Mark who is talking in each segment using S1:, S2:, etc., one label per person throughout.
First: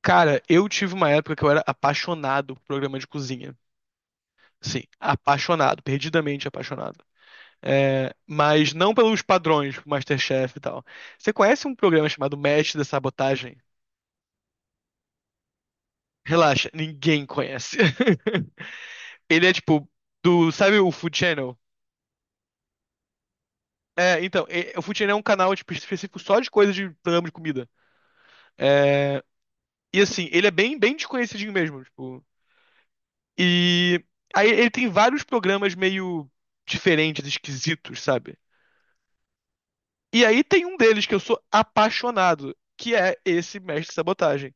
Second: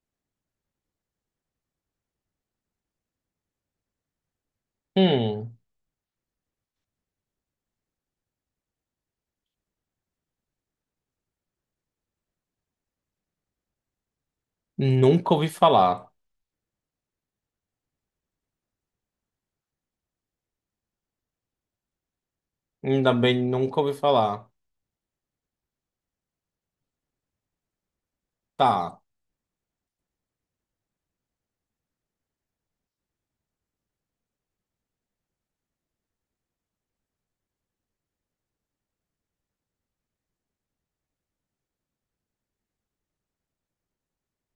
S1: Cara, eu tive uma época que eu era apaixonado por programa de cozinha. Sim,
S2: Hum,
S1: apaixonado, perdidamente apaixonado. É, mas não pelos padrões, tipo MasterChef e tal. Você conhece um programa chamado Mestre da Sabotagem?
S2: nunca ouvi falar.
S1: Relaxa, ninguém conhece. Ele é tipo do, sabe o Food Channel?
S2: Ainda bem, nunca ouvi
S1: É, então,
S2: falar.
S1: o Food Channel é um canal tipo, específico só de coisa de programa de comida.
S2: Tá.
S1: É, e assim, ele é bem, bem desconhecidinho mesmo, tipo, e aí ele tem vários programas meio diferentes, esquisitos, sabe? E aí tem um deles que eu sou apaixonado, que é esse Mestre Sabotagem.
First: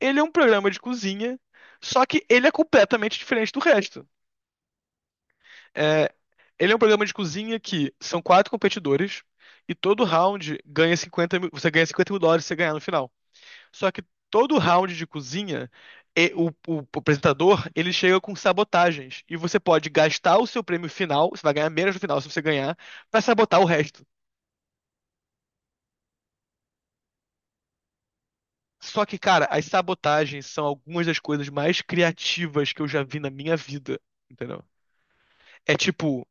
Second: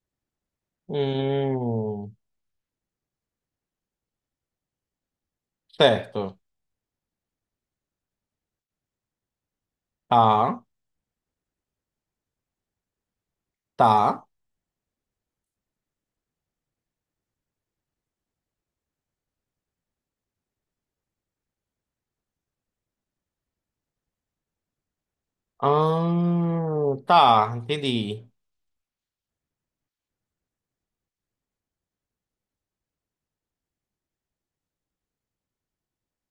S1: Ele é um programa de cozinha, só
S2: Hum,
S1: que ele é completamente diferente do resto. É,
S2: certo.
S1: ele é um programa de cozinha que são quatro competidores e todo round
S2: Tá,
S1: ganha 50 mil, você ganha 50 mil dólares se você ganhar no final. Só que
S2: tá.
S1: todo round de cozinha, o apresentador, ele chega com sabotagens. E você pode gastar o seu prêmio final, você vai ganhar menos no final se você ganhar, pra sabotar o resto.
S2: Ah, tá, entendi.
S1: Só que, cara, as sabotagens são algumas das coisas mais criativas que eu já vi na minha vida, entendeu? É tipo,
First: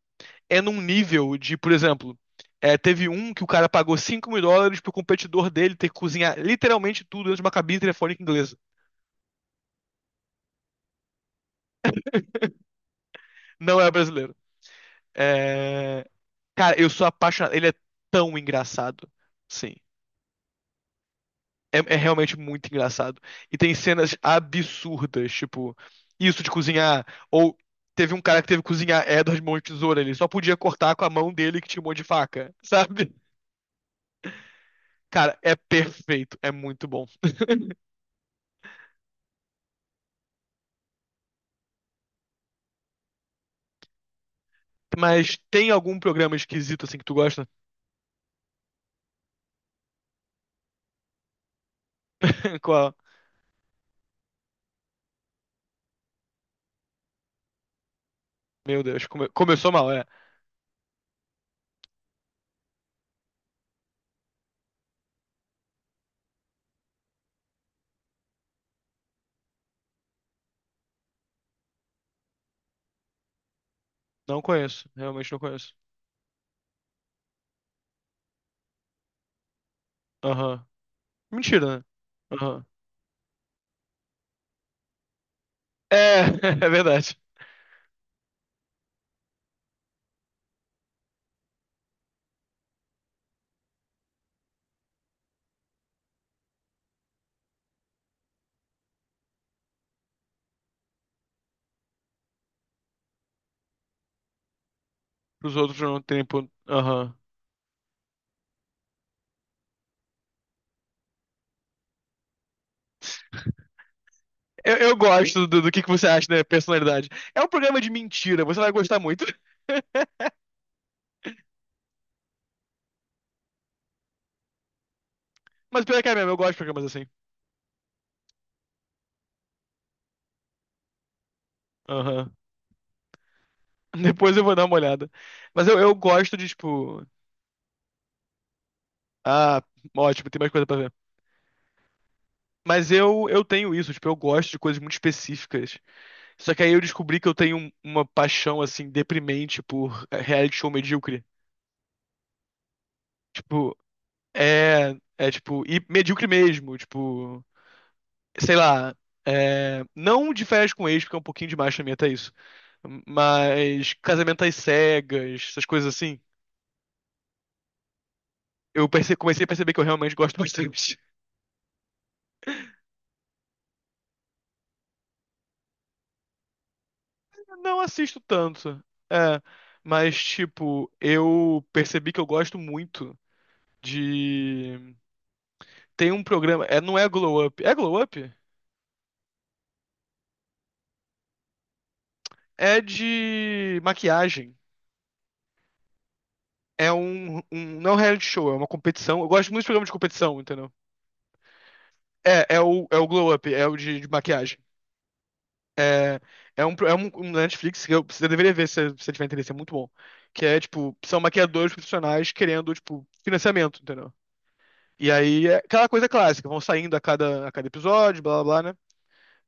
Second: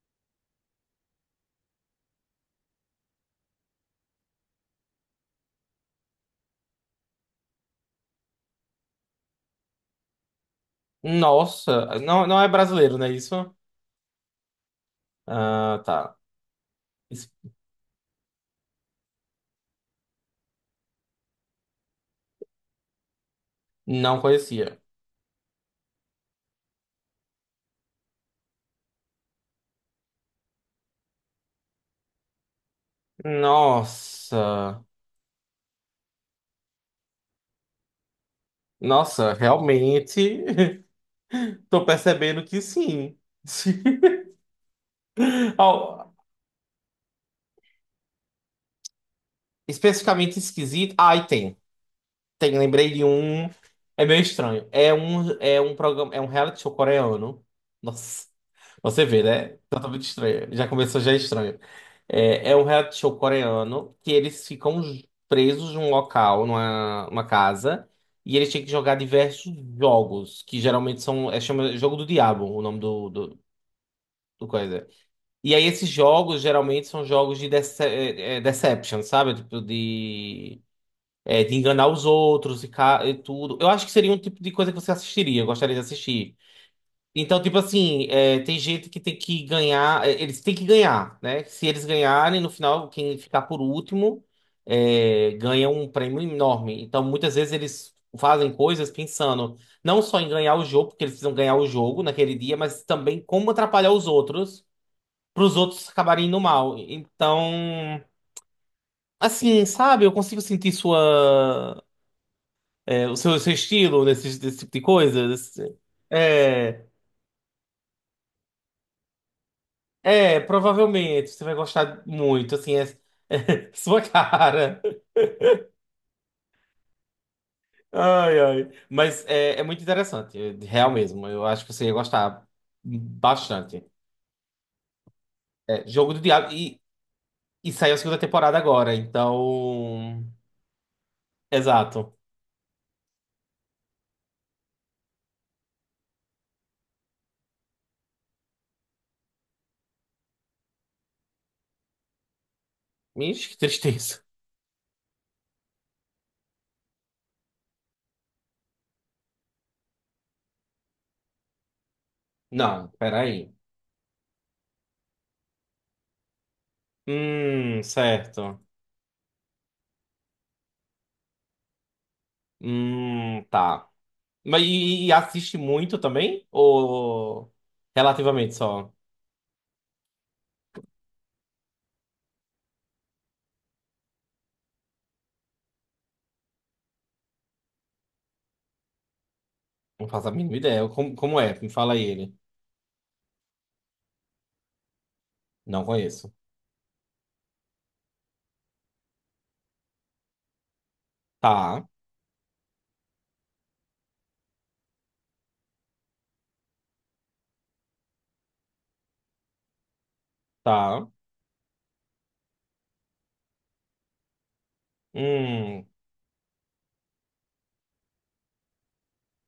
S1: é num nível de, por exemplo, é, teve um que o cara pagou 5 mil dólares pro competidor dele ter que cozinhar literalmente tudo dentro de uma cabine telefônica inglesa.
S2: Nossa, não é brasileiro, não é isso?
S1: Não é brasileiro.
S2: Ah,
S1: É,
S2: tá.
S1: cara, eu sou
S2: Isso-
S1: apaixonado. Ele é tão engraçado. Sim. É realmente muito engraçado. E tem cenas
S2: Não conhecia.
S1: absurdas, tipo, isso de cozinhar. Ou teve um cara que teve que cozinhar Edward mão de tesoura. Ele só podia cortar com a mão dele que tinha um monte de faca, sabe?
S2: Nossa,
S1: Cara, é perfeito. É muito bom.
S2: nossa, realmente tô percebendo que sim.
S1: Mas tem
S2: Ó,
S1: algum programa esquisito, assim, que tu gosta?
S2: especificamente esquisito. Ah, e tem. Tem, lembrei
S1: Qual?
S2: de um. É meio estranho. É um reality show coreano. Nossa,
S1: Meu
S2: você
S1: Deus,
S2: vê, né?
S1: começou mal,
S2: Totalmente
S1: é.
S2: estranho. Já começou já é estranho. É, é um reality show coreano que eles ficam presos num local, numa casa, e eles têm que jogar diversos jogos, que geralmente são, é chama Jogo do Diabo, o nome do, do,
S1: Não
S2: do coisa.
S1: conheço. Realmente não
S2: E aí
S1: conheço.
S2: esses jogos geralmente são jogos de deception, sabe? Tipo de
S1: Aham.
S2: é, de
S1: Mentira, né?
S2: enganar os outros
S1: Aham.
S2: e, e tudo. Eu acho que seria um tipo de coisa que você assistiria, eu gostaria de
S1: É,
S2: assistir.
S1: é verdade.
S2: Então, tipo assim, é, tem gente que tem que ganhar, é, eles têm que ganhar, né? Se eles ganharem, no final, quem ficar por último é, ganha um prêmio enorme. Então, muitas vezes eles fazem coisas pensando não só em ganhar o jogo, porque eles precisam ganhar o jogo naquele dia, mas também como atrapalhar os outros, para
S1: Os
S2: os
S1: outros
S2: outros
S1: não têm
S2: acabarem indo
S1: ponto.
S2: mal.
S1: Aham.
S2: Então, assim, sabe, eu consigo sentir sua. É, o seu estilo nesse, desse tipo
S1: Eu,
S2: de
S1: eu
S2: coisa?
S1: gosto do que você acha da
S2: É,
S1: personalidade. É um programa de mentira, você vai gostar muito.
S2: é, provavelmente você vai gostar muito, assim, é, é sua cara.
S1: Mas pior que é mesmo, eu gosto de programas assim.
S2: Ai, ai. Mas é, é muito interessante, é real mesmo. Eu acho que você ia
S1: Aham.
S2: gostar bastante.
S1: Depois eu vou dar uma olhada. Mas eu,
S2: É,
S1: eu
S2: Jogo do
S1: gosto de,
S2: Diabo,
S1: tipo.
S2: e saiu a segunda temporada agora,
S1: Ah,
S2: então.
S1: ótimo, tem mais coisa pra ver.
S2: Exato.
S1: Mas eu tenho isso, tipo, eu gosto de coisas muito específicas. Só que aí eu descobri que eu tenho uma paixão, assim, deprimente por reality show medíocre.
S2: Ixi, que
S1: Tipo,
S2: tristeza.
S1: é. É, tipo, e medíocre mesmo, tipo. Sei lá. É, não de férias com ex, porque é um pouquinho demais pra mim até isso.
S2: Não, peraí.
S1: Mas Casamento às Cegas, essas coisas assim,
S2: Certo.
S1: eu comecei a perceber que eu realmente gosto bastante.
S2: Tá. Mas e assiste muito também? Ou
S1: Eu não assisto
S2: relativamente
S1: tanto,
S2: só?
S1: é, mas tipo, eu percebi que eu gosto muito de. Tem um programa, é, não é Glow Up, é Glow Up?
S2: Não faço a mínima ideia. Como, como é? Me fala aí ele.
S1: É de maquiagem.
S2: Não conheço.
S1: Não é um reality show, é uma competição. Eu gosto muito de programa de competição, entendeu?
S2: Tá,
S1: É o Glow Up, é o de maquiagem. É, é um Netflix que você deveria ver se você tiver interesse, é muito bom. Que é, tipo,
S2: tá.
S1: são maquiadores profissionais querendo, tipo, financiamento, entendeu? E aí é
S2: Hum,
S1: aquela coisa clássica, vão saindo a cada episódio, blá blá blá, né?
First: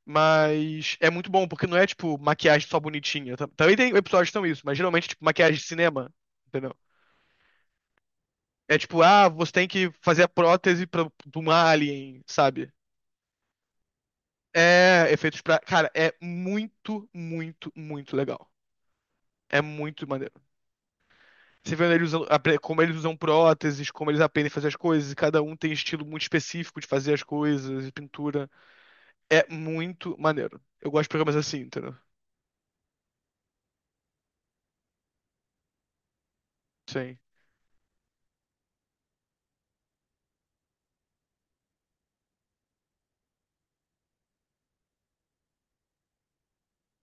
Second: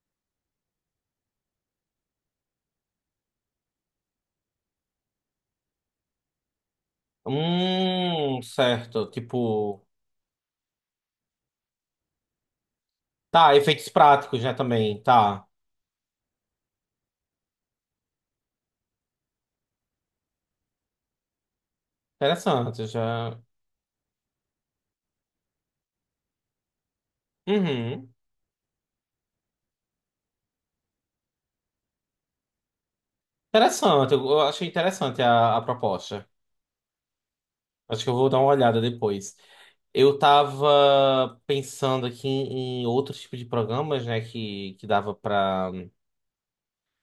S1: Mas é muito bom, porque não é, tipo, maquiagem só bonitinha. Também tem episódios que são isso, mas geralmente, tipo, maquiagem de cinema, entendeu? É tipo,
S2: certo.
S1: ah, você tem
S2: Tipo,
S1: que fazer a prótese pra, de um alien, sabe?
S2: tá, efeitos práticos já também.
S1: É, efeitos
S2: Tá.
S1: pra. Cara, é muito, muito, muito legal. É muito maneiro. Você vê ele como
S2: Interessante,
S1: eles usam
S2: já.
S1: próteses, como eles aprendem a fazer as coisas, e cada um tem estilo muito específico de fazer as coisas e
S2: Uhum.
S1: pintura. É muito maneiro. Eu gosto de programas assim, entendeu?
S2: Interessante, eu achei interessante a proposta.
S1: Sim.
S2: Acho que eu vou dar uma olhada depois. Eu tava pensando aqui em, em outros tipos de programas, né, que dava pra.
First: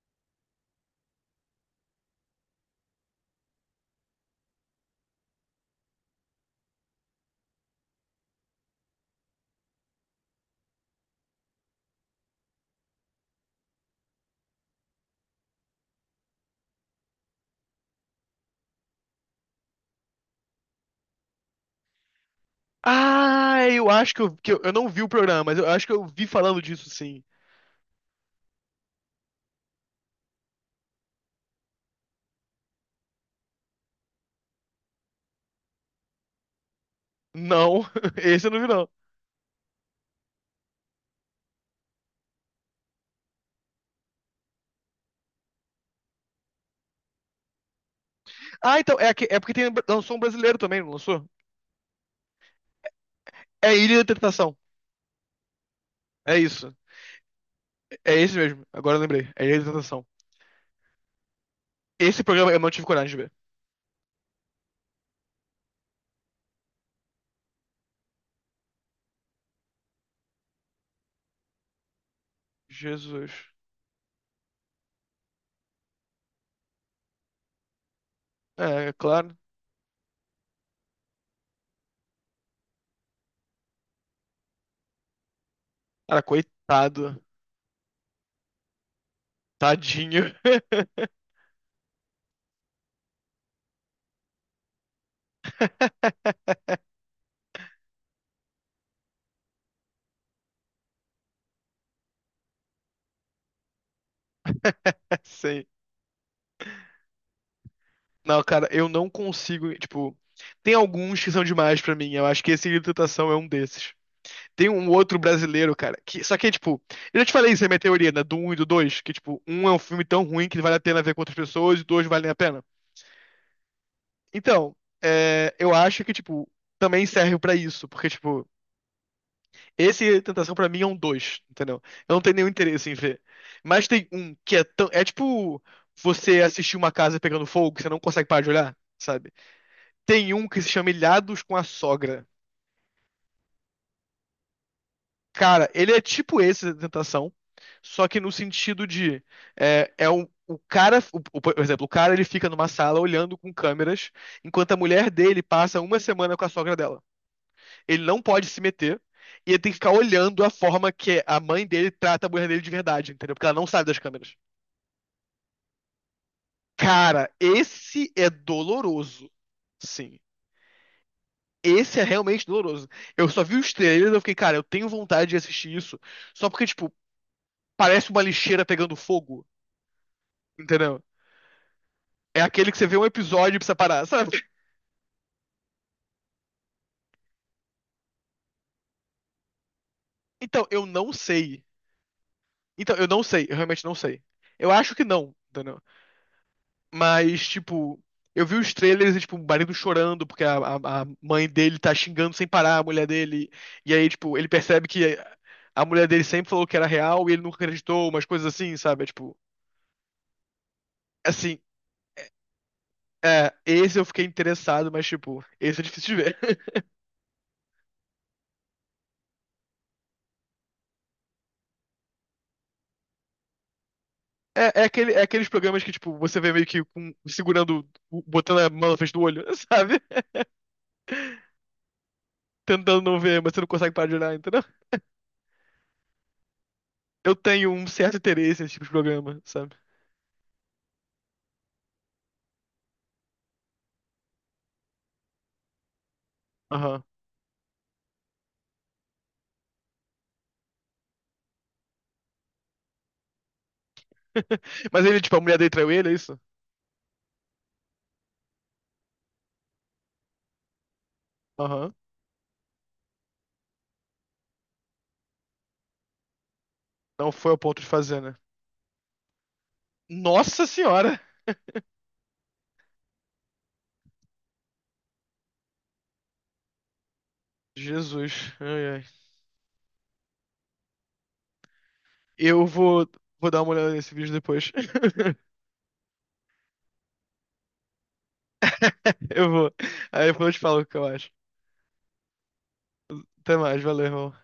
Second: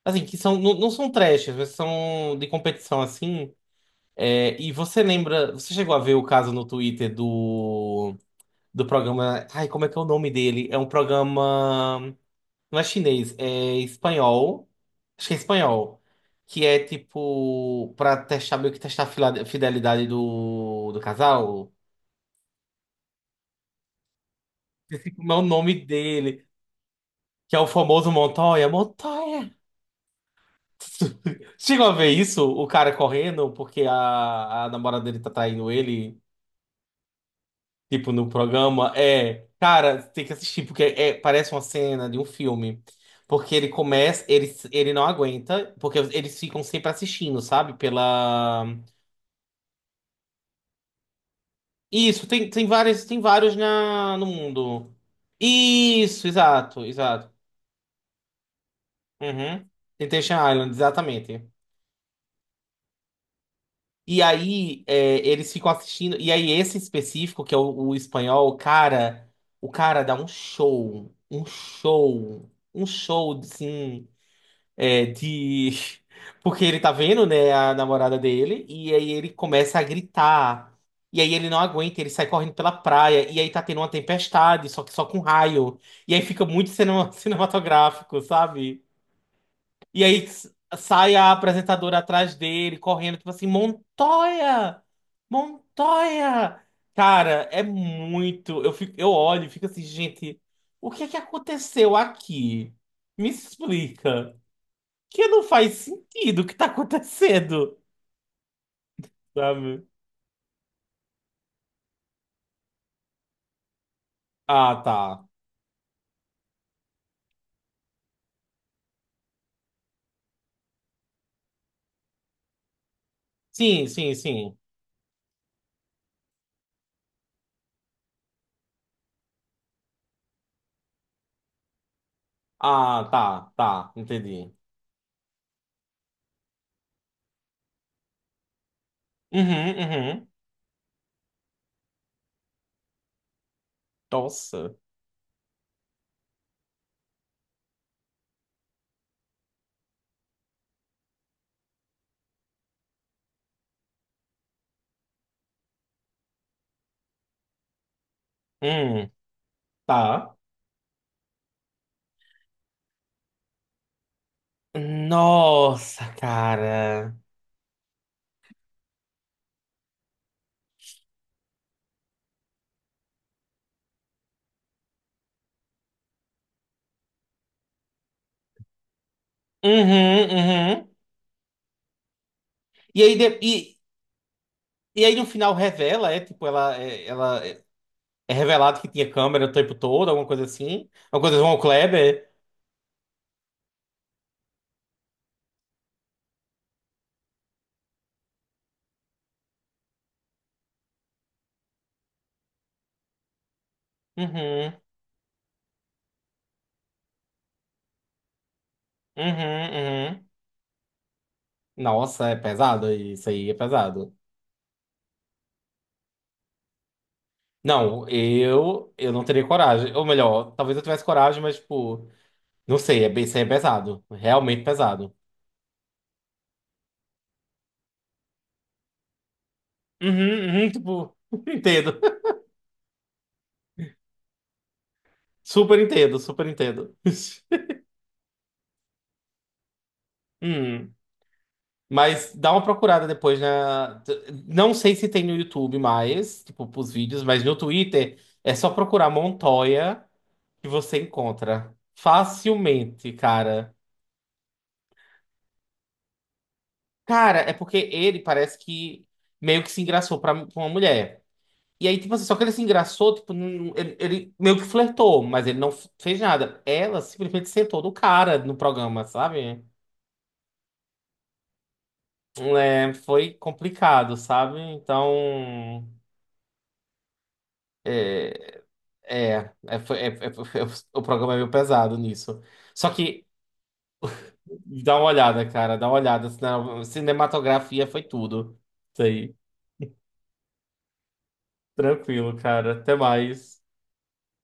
S2: Assim, que são, não, não são trash, mas são de competição assim. É, e você lembra, você chegou a ver o caso no Twitter do, do programa. Ai, como é que é o nome dele? É um programa. Não é chinês, é espanhol. Acho que é espanhol. Que é tipo. Pra testar, meio que testar a fidelidade do, do casal.
S1: Ah, eu acho que eu não vi o
S2: Esse, como é o
S1: programa, mas eu acho
S2: nome
S1: que eu vi
S2: dele?
S1: falando disso, sim.
S2: Que é o famoso Montoya. Montoya! Chegou a ver isso? O cara correndo porque a namorada dele tá traindo ele,
S1: Não,
S2: tipo, no
S1: esse eu não vi, não.
S2: programa. É, cara, tem que assistir, porque é, parece uma cena de um filme. Porque ele começa, ele não aguenta, porque eles ficam sempre assistindo, sabe? Pela.
S1: Ah, então, é, é porque tem, lançou um brasileiro também, não lançou?
S2: Isso, tem, tem várias, tem vários
S1: É Ilha da
S2: na, no
S1: Tentação.
S2: mundo. Isso,
S1: É isso.
S2: exato, exato.
S1: É esse mesmo. Agora eu lembrei. É Ilha da
S2: Uhum.
S1: Tentação.
S2: Temptation Island, exatamente.
S1: Esse programa eu não tive coragem de ver.
S2: E aí, é, eles ficam assistindo. E aí, esse específico, que é o espanhol, cara, o cara dá um show, um show, um
S1: Jesus.
S2: show, assim, é, de. Porque ele tá vendo, né, a namorada dele,
S1: É,
S2: e
S1: é
S2: aí ele
S1: claro.
S2: começa a gritar. E aí ele não aguenta, ele sai correndo pela praia, e aí tá tendo uma tempestade, só que só com raio. E aí
S1: Cara,
S2: fica muito
S1: coitado.
S2: cinematográfico, sabe? E aí
S1: Tadinho.
S2: sai a apresentadora atrás dele, correndo, tipo assim, Montoya! Montoya! Cara, é muito. Eu fico, eu olho e fico assim, gente, o que é que aconteceu aqui? Me explica. Que não
S1: Sim.
S2: faz sentido o que tá acontecendo,
S1: Não, cara, eu não consigo,
S2: sabe?
S1: tipo, tem alguns que são demais pra mim. Eu acho que esse Grito de Tentação é um desses. Tem
S2: Ah,
S1: um
S2: tá.
S1: outro brasileiro, cara, que só que é tipo, eu já te falei isso é minha teoria, né, do um e do 2, que tipo, um é um filme tão ruim que vale a pena ver com outras pessoas e dois valem a pena.
S2: Sim, sim, sim.
S1: Então, é, eu acho que tipo, também serve pra isso, porque tipo, esse Tentação pra mim é um dois, entendeu? Eu não tenho nenhum interesse em
S2: Ah,
S1: ver.
S2: tá,
S1: Mas
S2: tá.
S1: tem um
S2: Entendi.
S1: que é tão. É tipo você assistir uma casa pegando fogo que você não consegue parar de olhar, sabe?
S2: Uhum, uhum.
S1: Tem um que se chama Ilhados com a Sogra.
S2: Nossa.
S1: Cara, ele é tipo esse da Tentação, só que no sentido de. É um. O cara, por exemplo, o cara ele fica numa sala olhando com câmeras, enquanto a mulher dele passa uma semana com a sogra dela. Ele não pode se meter.
S2: Hum,
S1: E ele tem que ficar
S2: tá.
S1: olhando a forma que a mãe dele trata a mulher dele de verdade, entendeu? Porque ela não sabe das câmeras.
S2: Nossa, cara.
S1: Cara, esse é doloroso. Sim. Esse é realmente doloroso. Eu só vi os trailers e eu fiquei, cara, eu tenho vontade de assistir isso. Só porque, tipo, parece uma lixeira pegando fogo,
S2: Uhum, uhum.
S1: entendeu? É aquele que você vê
S2: E
S1: um
S2: aí, de-
S1: episódio e precisa
S2: e,
S1: parar, sabe?
S2: e aí no final revela, é tipo, ela, é revelado que tinha câmera o tempo todo, alguma coisa
S1: Então, eu
S2: assim.
S1: não
S2: Alguma coisa do Von
S1: sei.
S2: Kleber.
S1: Então, eu não sei. Eu realmente não sei. Eu acho que não, entendeu? Mas, tipo, eu vi os trailers e, tipo, o marido chorando porque a mãe dele tá xingando sem parar a mulher dele. E aí, tipo, ele
S2: Uhum,
S1: percebe que a mulher dele sempre falou que era real e ele nunca acreditou, umas coisas assim, sabe? É, tipo,
S2: uhum, uhum.
S1: assim,
S2: Nossa, é pesado, isso aí
S1: é,
S2: é
S1: esse eu
S2: pesado.
S1: fiquei interessado, mas, tipo, esse é difícil de ver.
S2: Não, eu não teria coragem. Ou melhor, talvez eu tivesse coragem, mas, tipo, não sei, é, isso aí é pesado. Realmente
S1: É, é, aquele,
S2: pesado.
S1: é aqueles programas que, tipo, você vê meio que segurando, botando a mão na frente do olho, sabe?
S2: Uhum, uhum, tipo, entendo.
S1: Tentando não ver, mas você não consegue parar de olhar, entendeu?
S2: Super entendo, super entendo.
S1: Eu tenho um certo interesse nesse tipo de programa, sabe?
S2: Hum. Mas dá uma procurada depois na. Não sei se tem no YouTube mais, tipo, pros
S1: Aham.
S2: vídeos, mas no Twitter é só procurar Montoya que você encontra facilmente, cara.
S1: Mas ele, tipo, a mulher dele traiu ele, é isso?
S2: Cara, é porque ele parece que meio que se engraçou pra, pra uma mulher. E
S1: Aham.
S2: aí, tipo assim, só que ele se engraçou, tipo, ele, ele meio que flertou, mas ele não fez nada. Ela
S1: Não foi
S2: simplesmente
S1: ao ponto
S2: sentou
S1: de
S2: no
S1: fazer, né?
S2: cara no programa, sabe?
S1: Nossa senhora!
S2: É, foi complicado, sabe? Então.
S1: Jesus.
S2: É,
S1: Ai, ai.
S2: É, é, foi- é- é- foi- o programa é meio pesado nisso.
S1: Eu
S2: Só
S1: vou,
S2: que
S1: vou dar uma olhada nesse vídeo depois.
S2: dá uma olhada, cara, dá uma olhada. Cinematografia foi tudo. Isso aí.
S1: Eu vou. Aí depois eu te falo o que eu acho.
S2: Tranquilo, cara. Até
S1: Até
S2: mais.
S1: mais, valeu, irmão.